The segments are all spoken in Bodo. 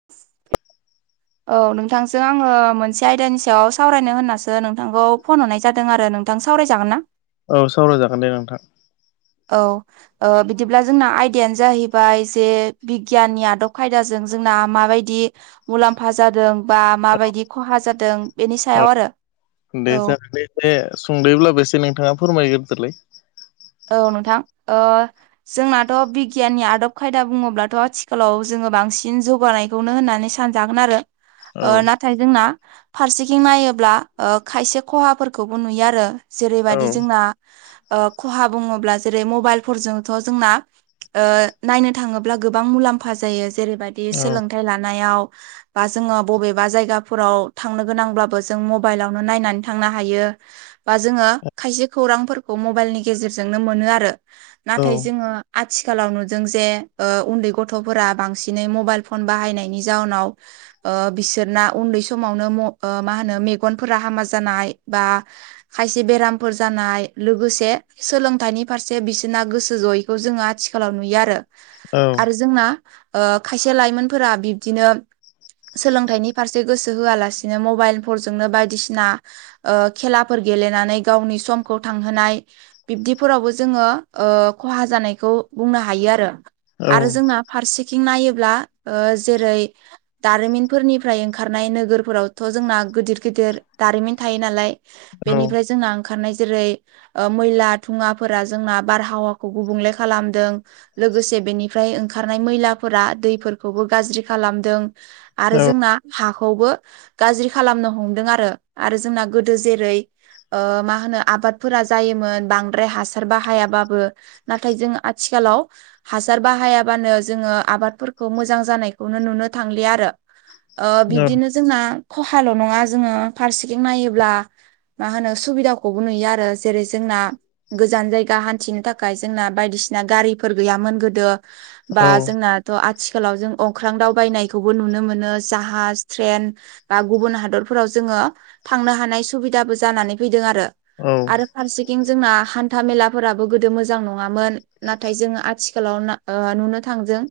[inaudible] औ नोंथांजों आङो मोनसे आयदानि सायाव सावरायनो होननासो नोंथांखौ फन हरनाय जादों आरो नोंथां सावरायजागोन ना औ सावरायजागोन दे नोंथां औ बिदिब्ला जोंना आयदायानो जाहैबाय जे बिगियाननि आदब खायदाजों जोंना माबायदि मुलाम्फा जादों बा माबायदि खहा जादों बेनि सायाव आरो औ बे सुंदैब्लाबो एसे नोंथाङा फोरमायगोरदोलाय औ नोंथां जोंनाथ' बिगियाननि आदब खायदा बुङोब्लाथ' आथिखालाव जोङो बांसिन जौगानाय बेखौनो होननानै सानजागोन आरो औ नाथाय जोंना फारसेथिं नायोब्ला ओ खायसे खहाफोरखौबो नुयो आरो औ जेरैबायदि जोंना ओ खहा बुङोब्ला जेरै मबाइलफोरजोंथ' जोंना ओ नायनो थाङोब्ला गोबां मुलाम्फा जायो जेरैबादि औ सोलोंथाइ लानायाव बा जोङो बबेबा जायगाफोराव थांनो गोनांब्लाबो जों मबाइलावनो नायनानै थांनो हायो। बा जोङो खायसे खौरांफोरखौ मबाइलनि गेजेरजोंनो मोनो आरो औ नाथाय जोङो आथिखालाव नुदों जे ओ उन्दै गथ'फोरा बांसिनै मबाइल फन बाहायनायनि जाउनाव ओ बिसोरना उन्दै समावनो म ओ मा होनो मेगनफोरा हामा जानाय बा खायसे बेरामफोर जानाय लोगोसे सोलोंथाइनि फारसे बिसोरना गोसो जयैखौ जोङो आथिखालाव नुयो आरो औ आरो जोंना ओ खायसे लाइमोनफोरा बिब्दिनो सोलोंथाइनि फारसे गोसो होआलासिनो मबाइलफोरजोंनो बायदिसिना ओ खेलाफोर गेलेनानै गावनि समखौ थांहोनाय बिब्दिफोरावबो जोङो खहा जानायखौ बुंनो हायो आरो औ आरो जोंना फारसेथिं नायोब्ला ओ जेरै दारिमिनफोरनिफ्राय ओंखारनाय नोगोरफोरावथ' जोंना गिदिर गिदिर दारिमिन थायो नालाय बेनिफ्राय जोंना ओंखारनाय जेरै ओ मैला धुङाफोरा जोंना बारहावाखौ गुबुंले खालामदों लोगोसे बेनिफ्राय ओंखारनाय मैलाफोरा दैफोरखौबो गाज्रि खालामदों आरो औ जोंना हाखौबो गाज्रि खालामनो हमदों आरो आरो जोंना गोदो जेरै ओ मा होनो आबादफोरा जायोमोन बां [unintelligible] द्राय हासार बाहायाबाबो नाथाय जों आथिखालाव हासार बाहायाबानो जोङो आबादफोरखौ मोजां जानायखौनो नुनो थांलिया आरो ओ बिब्दिनो जोंना खहाल' नङा जोङो फारसेथिं नायोब्ला मा होनो सुबिदाखौबो नुयो आरो जेरै जोंना गोजान जायगा हान्थिनो थाखाय जोंना बायदिसिना गारिफोर गैयामोन गोदो बा औ जोंना थ' आथिखालाव जों अंख्रां दावबायनायखौबो नुनो मोनो जाहाज ट्रेन बा गुबुन हादरफोराव जोङो थांनो हानाय सुबिदाबो जानानै फैदों आरो। औ आरो फारसेथिं जोंना हान्था मेलाफोराबो गोदो मोजां नङामोन नाथाय जोङो आथिखालाव ना ओ नुनो थांदों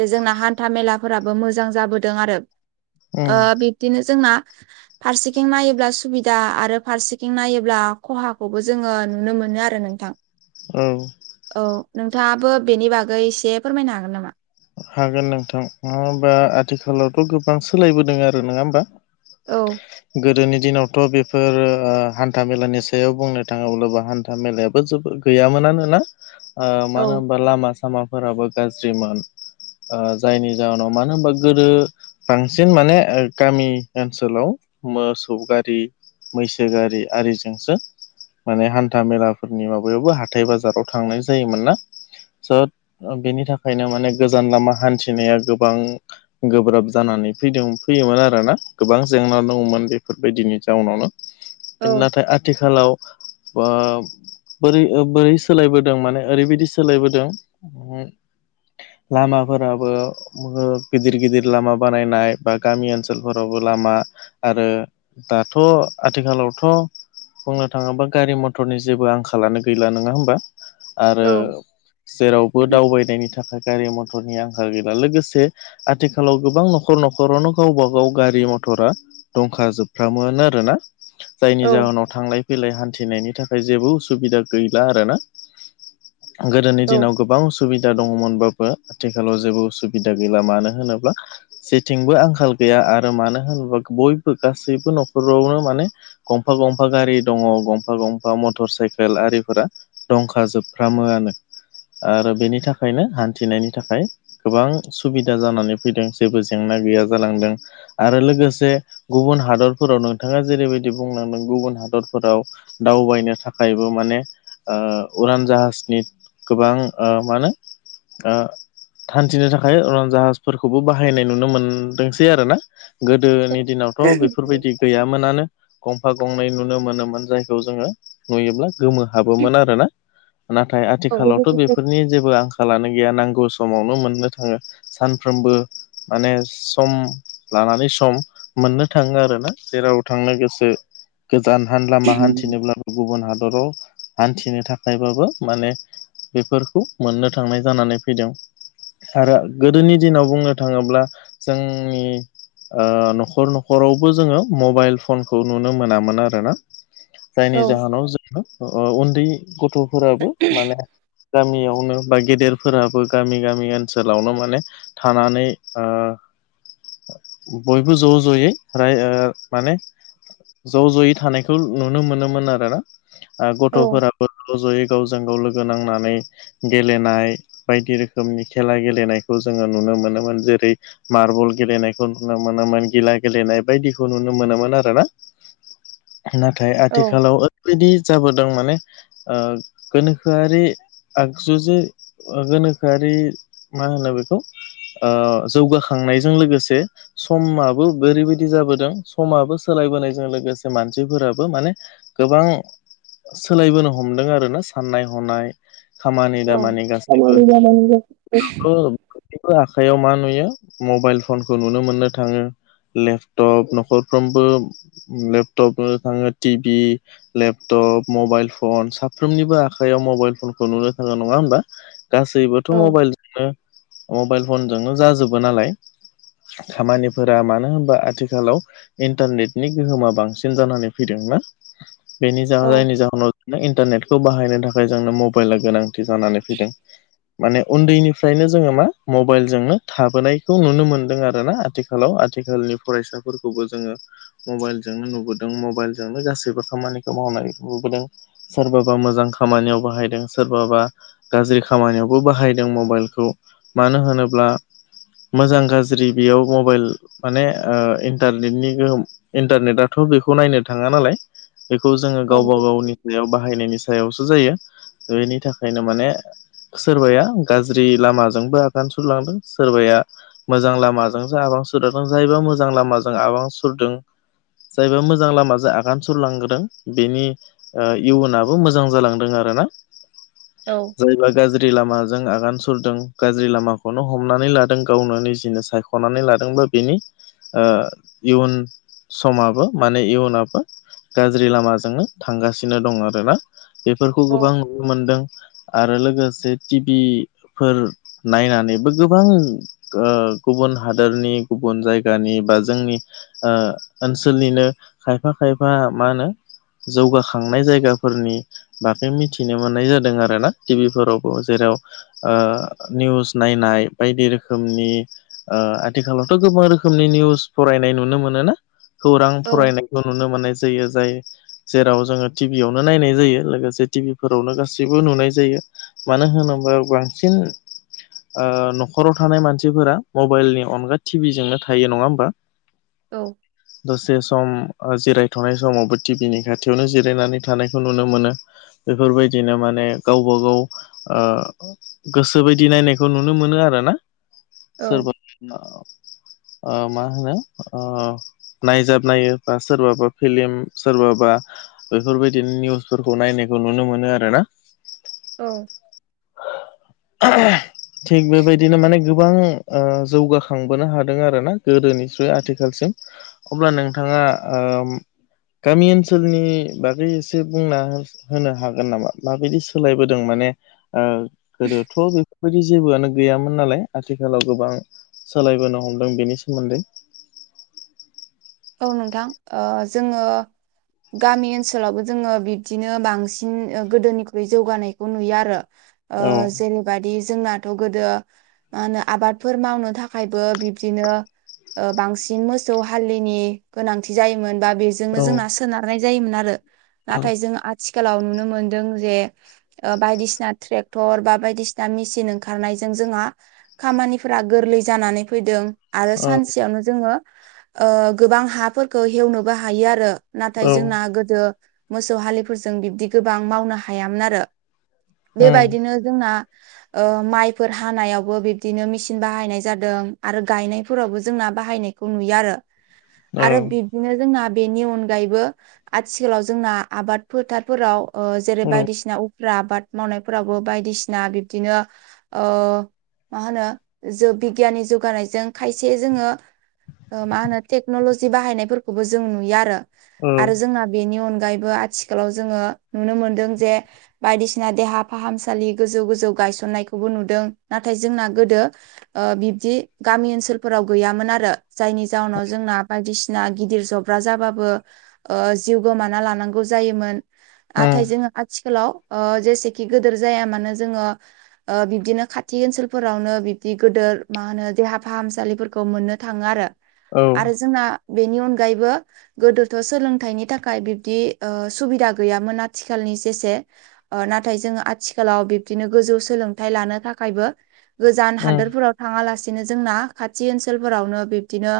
जे जोंना हान्था मेलाफोराबो मोजां जाबोदों आरो ओ उम बिब्दिनो जोंना फारसेथिं नायोब्ला सुबिदा आरो फारसेथिं नायोब्ला खहाखौबो जोङो नुनो मोनो आरो नोंथां औ औ नोंथाङाबो बेनि बागै इसे फोरमायनो हागोन नामा? हागोन नोंथां मानो होमबा आथिखालावथ' गोबां सोलायबोदों आरो नङा होमबा औ गोदोनि दिनावथ' बेफोर ओ हान्था मेलानि सायाव बुंनो थाङोब्लाबो हान्था मेलायाबो जोबोद गैयामोनानो ना ओ औ मानो होनबा लामा सामाफोराबो गाज्रिमोन ओ जायनि जाहोनाव मानो होनबा गोदो बांसिन माने ओ गामि ओनसोलाव मोसौ गारि मैसो गारि आरिजोंसो माने हान्था मेलाफोरनि माबायावबो हाथाय बाजाराव थांनाय जायोमोन ना स' ओ बेनि थाखायनो माने गोजान लामा हान्थिनाया गोबां गोब्राब जानानै फैदों फैयोमोन आरोना गोबां जेंना दङमोन बेफोरबायदिनि जाउनावनो औ नाथाय आथिखालाव ओ बोरै ओ बोरै सोलायबोदों माने ओरैबायदि सोलायबोदों लामाफोराबो गिदिर गिदिर लामा बानायनाय बा गामि ओनसोलफोरावबो लामा आरो दाथ' आथिखालावथ' बुंनो थाङोब्ला गारि मथरनि जेबो आंखालानो गैला नङा होमबा औ आरो जेरावबो दावबायनायनि नि थाखाय गारि मटरनि आंखाल गैला लोगोसे आथिखालाव गोबां न'खर न'खरावनो गावबा गाव गारि मथरा दंखा जोबफ्रामोनो आरो ना जायनि औ जाहोनाव थांलाय फैलाय हान्थिनायनि थाखाय जेबो उसुबिदा गैला आरोना गोदोनि औ दिनाव गोबां सुबिदा दङमोनबाबो आथिखालाव जेबो उसुबिदा गैला मानो होनोब्ला जेथिंबो आंखाल गैया आरो मानो होनोबा बयबो गासैबो न'खरावनो माने गंफा गंफा गारि दङ गंफा गंफा मटर साइकेल आरिफोरा दंखाजोबफ्रामोआनो आरो बेनि थाखाय बेनिखायनो हान्थिनायनि थाखाय गोबां सुबिदा जानानै फैदों जेबो जेंना गैया जालांदों आरो लोगोसे गुबुन हादरफोराव नोंथाङा जेरैबायदि बुंलांदों गुबुन हादरफोराव दावबायनो थाखायबो माने ओ उरान जाहाजनि गोबां ओ मा होनो ओ हान्थिनो थाखाय उरां जाहाजफोरखौबो बाहायनाय नुनो मोनदोंसै आरोना गोदोनि दिनावथ' बेफोरबायदि गैयामोनानो गंफा गंनै नुनो मोनोमोन जायखौ जोङो नुयोब्ला गोमो हाबोमोन आरो ना नाथाय औ आथिखालावथ' बेफोरनि जेबो आं आंखालानो गैया नांगौ समावनो मोननो थाङो सानफ्रोमबो माने सम लानानै सम मोननो थाङो आरोना जेराव थांनो गोसो गोजान हान लामा हान्थिनोब्लाबो गुबुन हादराव हान्थिनो थाखायबाबो माने बेफोरखौ मोननो थांनाय जानानै फैदों आरो गोदोनि दिनाव बुंनो थाङोब्ला जोंनि ओ न'खर न'खरावबो जोङो मबाइल फनखौ नुनो मोनामोन आरो ना जायनि औ जाहोनाव जोङो ओ उन्दै गथ'फोराबो माने गामियावनो बा गेदेरफोराबो गामि गामि ओनसोलावनो माने थानानै ओ बयबो ज' ज'यै राय ओ माने ज' ज'यै थानायखौ नुनो मोनोमोन आरोना ओ औ गथ'फोराबो ज' ज'यै गावजों गाव लोगो नांनानै गेलेनाय बायदि रोखोमनि खेला गेलेनायखौ जोङो नुनो मोनोमोन जेरै मारबल गेलेनायखौ नुनो मोनोमोन गिला गेलेनाय बायदिखौ नुनो मोनोमोन आरो ना [inaudible] नाथाय आथिखालाव ओरैबायदि जाबोदों माने ओ गोनोखोआरि जुजे ओ गोनोखोआरि मा होनो बेखौ ओ जौगाखांनायजों लोगोसे समाबो ओरैबादि जाबोदों समाबो सोलायबोनायजों लोगोसे मानसिफोराबो माने गोबां सोलायबोनो हमदों आरो ना साननाय हनाय खामानि औ दामानि गासिबो नोंखो बेफोर आखायाव मा नुयो मबाइल फनखौ नुनो मोननो थाङो लेपटप न'खरफ्रोमबो लेपटपनो थाङो टिभि लेपटप मबाइल फन साफ्रोमनिबो आखाइयाव मबाइलफोर खौ नुनो थाङो नङा होमबा गासैबोथ' मबाइल मोनो मबाइल फनजोंनो जाजोबो नालाय खामानिफोरा मानो होनबा आथिखालाव इन्टारनेटनि गोहोमा बांसिन जानानै फैदों ना बेनि जा जायनि जाहोनाव इन्टारनेटखौ बाहायनो थाखाय जोंनो मबाइला गोनां थि जानानै फैदों माने उन्दैनिफ्रायनो जोङो मा मबाइलजोंनो थाबोनायखौ नुनो मोनदों आरो ना आथिखालाव आथिखालनि फरायसाफोरखौबो जोङो हो मबाइलजोंनो नुबोदों मबाइलजोंनो गासैबो खामानिखौ मावनाय नुबोदों सोरबाबा मोजां खामानिआव बाहायदों सोरबाबा गाज्रि खामानिआवबो बाहायदों मबाइलखौ मानो होनोब्ला मोजां गाज्रि बेयाव मबाइल माने ओ इन्टारनेटनि गोहोम इन्टारनेटआथ' बेखौ नायनो थाङा नालाय बेखौ जोङो गावबा गावनि सायाव बाहायनायनि सायावसो जायो बेनि थाखायनो माने सोरबाया गाज्रि लामाजोंबो आगान सुरलांदों सोरबाया मोजां लामाजोंसो आबां सुरदों जायबा मोजां लामाजों आबां सुरदों जायबा मोजां लामाजों आगान सुरलांगोदों बेनि ओ‌ इयुनाबो मोजां जालांदों आरो ना औ जायबा गाज्रि लामाजों आगान सुरदों गाज्रि लामाखौनो हमनानै लादों गावनो निजिनो सायख' हनानै लादोंबा बेनि इयुन ओ समाबो माने इयुनाबो गाज्रि लामाजोंनो थांगासिनो दङ आरोना बेफोरखौ गोबां नुदों आरो लोगोसे टिभिफोर नायनानैबो गोबां ओ‌ गुबुन हादोरनि गुबुन जायगानि बा जोंनि ओ ओनसोलनिनो खायफा खायफा मा होनो जौगाखांनाय जायगाफोरनि बागै मि मिथिनो मोननाय जादों आरो ना टि भि फोरावबो जेराव ओ निउस नायनाय बायदि रोखोमनि ओ आथिखालावथ' गोबां रोखोमनि निउस फरायनाय नुनो मोनो ना खौरां फरायनायखौ नुनो मोननाय जायो जाय जेराव जोंङो टिभियावनो नाय जायो लोगोसे टिभि फोरावनो गासैबो नुनाय जायो मानो होनोबा बांसिन न'खराव थानाय मानसिफोरा मबाइलनि अनगा टिभिजोंनो थायो नंङा होमबा औ दसे सम जिरायथ'नाय समावबो टिभिनि खाथियावनो जिरायनानै थानायखौ नुनो मोनो बेफोरबायदिनो माने गाव बागाव गोसो बायदि नायनायखौ नुनो मोनो आरो ना सोरबा मा होनो नायजाब नायो बा सोरबाबा फिलिम सोरबाबा बेफोरबायदिनो निउसफोरखौ नायनायखौ नुनो मोनो आरो ना औ [inaudible] थिग बेबायदिनो माने गोबां जौगाखांबोनो हादों आरोना गोदोनिफ्राय्रुय आथिखालसिम अब्ला नोंथांङा गामि ओनसोलनि बागै एसे बुंना होनो हागोन नामा माबायदि सोलायबोदों माने गोदोथ' बे बेफोरबायदि जेबोआनो गैयामोन नालाय आथिखालाव गोबां सोलायबोनो हमदों बेनि सोमोन्दै औ नोंथां जोंङो गामि ओनसोलावबो जोंङो बिबदिनो बांसिन गोदोनिख्रुइ जौगानायखौ नुयो आरो ओ औ जेनेबा बेबादि जोंनाथ' गोदो मा होनो आबादफोर मावनो थाखायबो बिब्दिनो बांसिन मोसौ हालि गोनां जायोमोन बा बेजोंनो औ जोंना सोनारनाय जायोमोन आरो ना औ जों आथिखालाव नुनो मोनदों जे बायदिसिना ट्रेक्टर बा बायदिसिना मेसिन ओंखारनायजों जोंहा खामानिफोरा गोरलै जानानै फैदों आरो सानसेयावनो जोंङो गोबां हाफोरखौ हेवनोबो हायो आरो नाथाय औ जोंना गोदो मोसौ हलिफोरजों बिब्दि गोबां मावनो हायामोन आरो उम बेबायदिनो जोंना माइफोर हानायावबो बिब्दिनो मेसिन बाहायनाय जादों आरो गायनायफोरावबो जोंना बाहायनाय बेखौ नुयो आरो औ आरो बिब्दिनो जोंना बेनि अनगायैबो आथिखालाव जोंना आबाद फोथारफोराव जेरै औ बायदिसिना उफ्रा आबाद मावनायफोरावबो बायदिसिना बिब्दिनो मा होनो ज बिगियाननि जौगानायजों खायसे जोंङो मा होनो टेक्नलजि बाहायनायफोरखौबो जों नुयो आरो औ आरो जोंना बेनि अनगायैबो आथिखालाव जोंङो नुनो मोनदों जे बायदिसिना देहा फाहामसालि गोजौ गोजौ गायसननायखौबो नुदों नाथाय जोंना गोदो बिब्दि गामि ओनसोलफोराव गैयामोन आरो जायनि जाउनाव जोंना बायदिसिना बिसिना गिदिर जब्रा जाबाबो जिउ गोमाना लानांगौ जायोमोन उम नाथाय जोंङो आथिखालाव जेसेखि गिदोर जाया मानो जोंङो। बिब्दिनो खाथि ओनसोलफोरावनो बिबदि गिदिर मा होनो देहा फाहामसालिफोरखौ मोननो थांङो आरो औ आरो जोंना बेनि अनगायैबो गोदोथ' सोलोंथाइनि थाखाय बिब्दि सुबिदा गैयामोन आथिखालनि जेसे नाथाय जोंङो आथिखालाव बिब्दिनो गोजौ सोलोंथाइ लानो थाखायबो गोजान उम हादोरफोराव थाङांलासिनो जोंना खाथि ओनसोलफोरावनो बिब्दिनो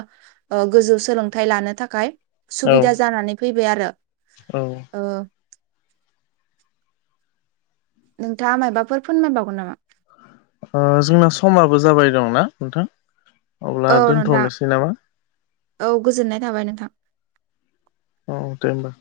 गोजौ सोलोंथाइ लानो थाखाय औ सुबिदा जानानै फैबाय आरो औ नोंथांङा मायबाफोर फोरनमायबावगोन नामा? जोंना समाबो जाबाय दंना नोंथां अब्ला औ नोंथां दोनथ'नोसै नामा औ गोजोननाय थाबाय नोंथां औ दे होनबा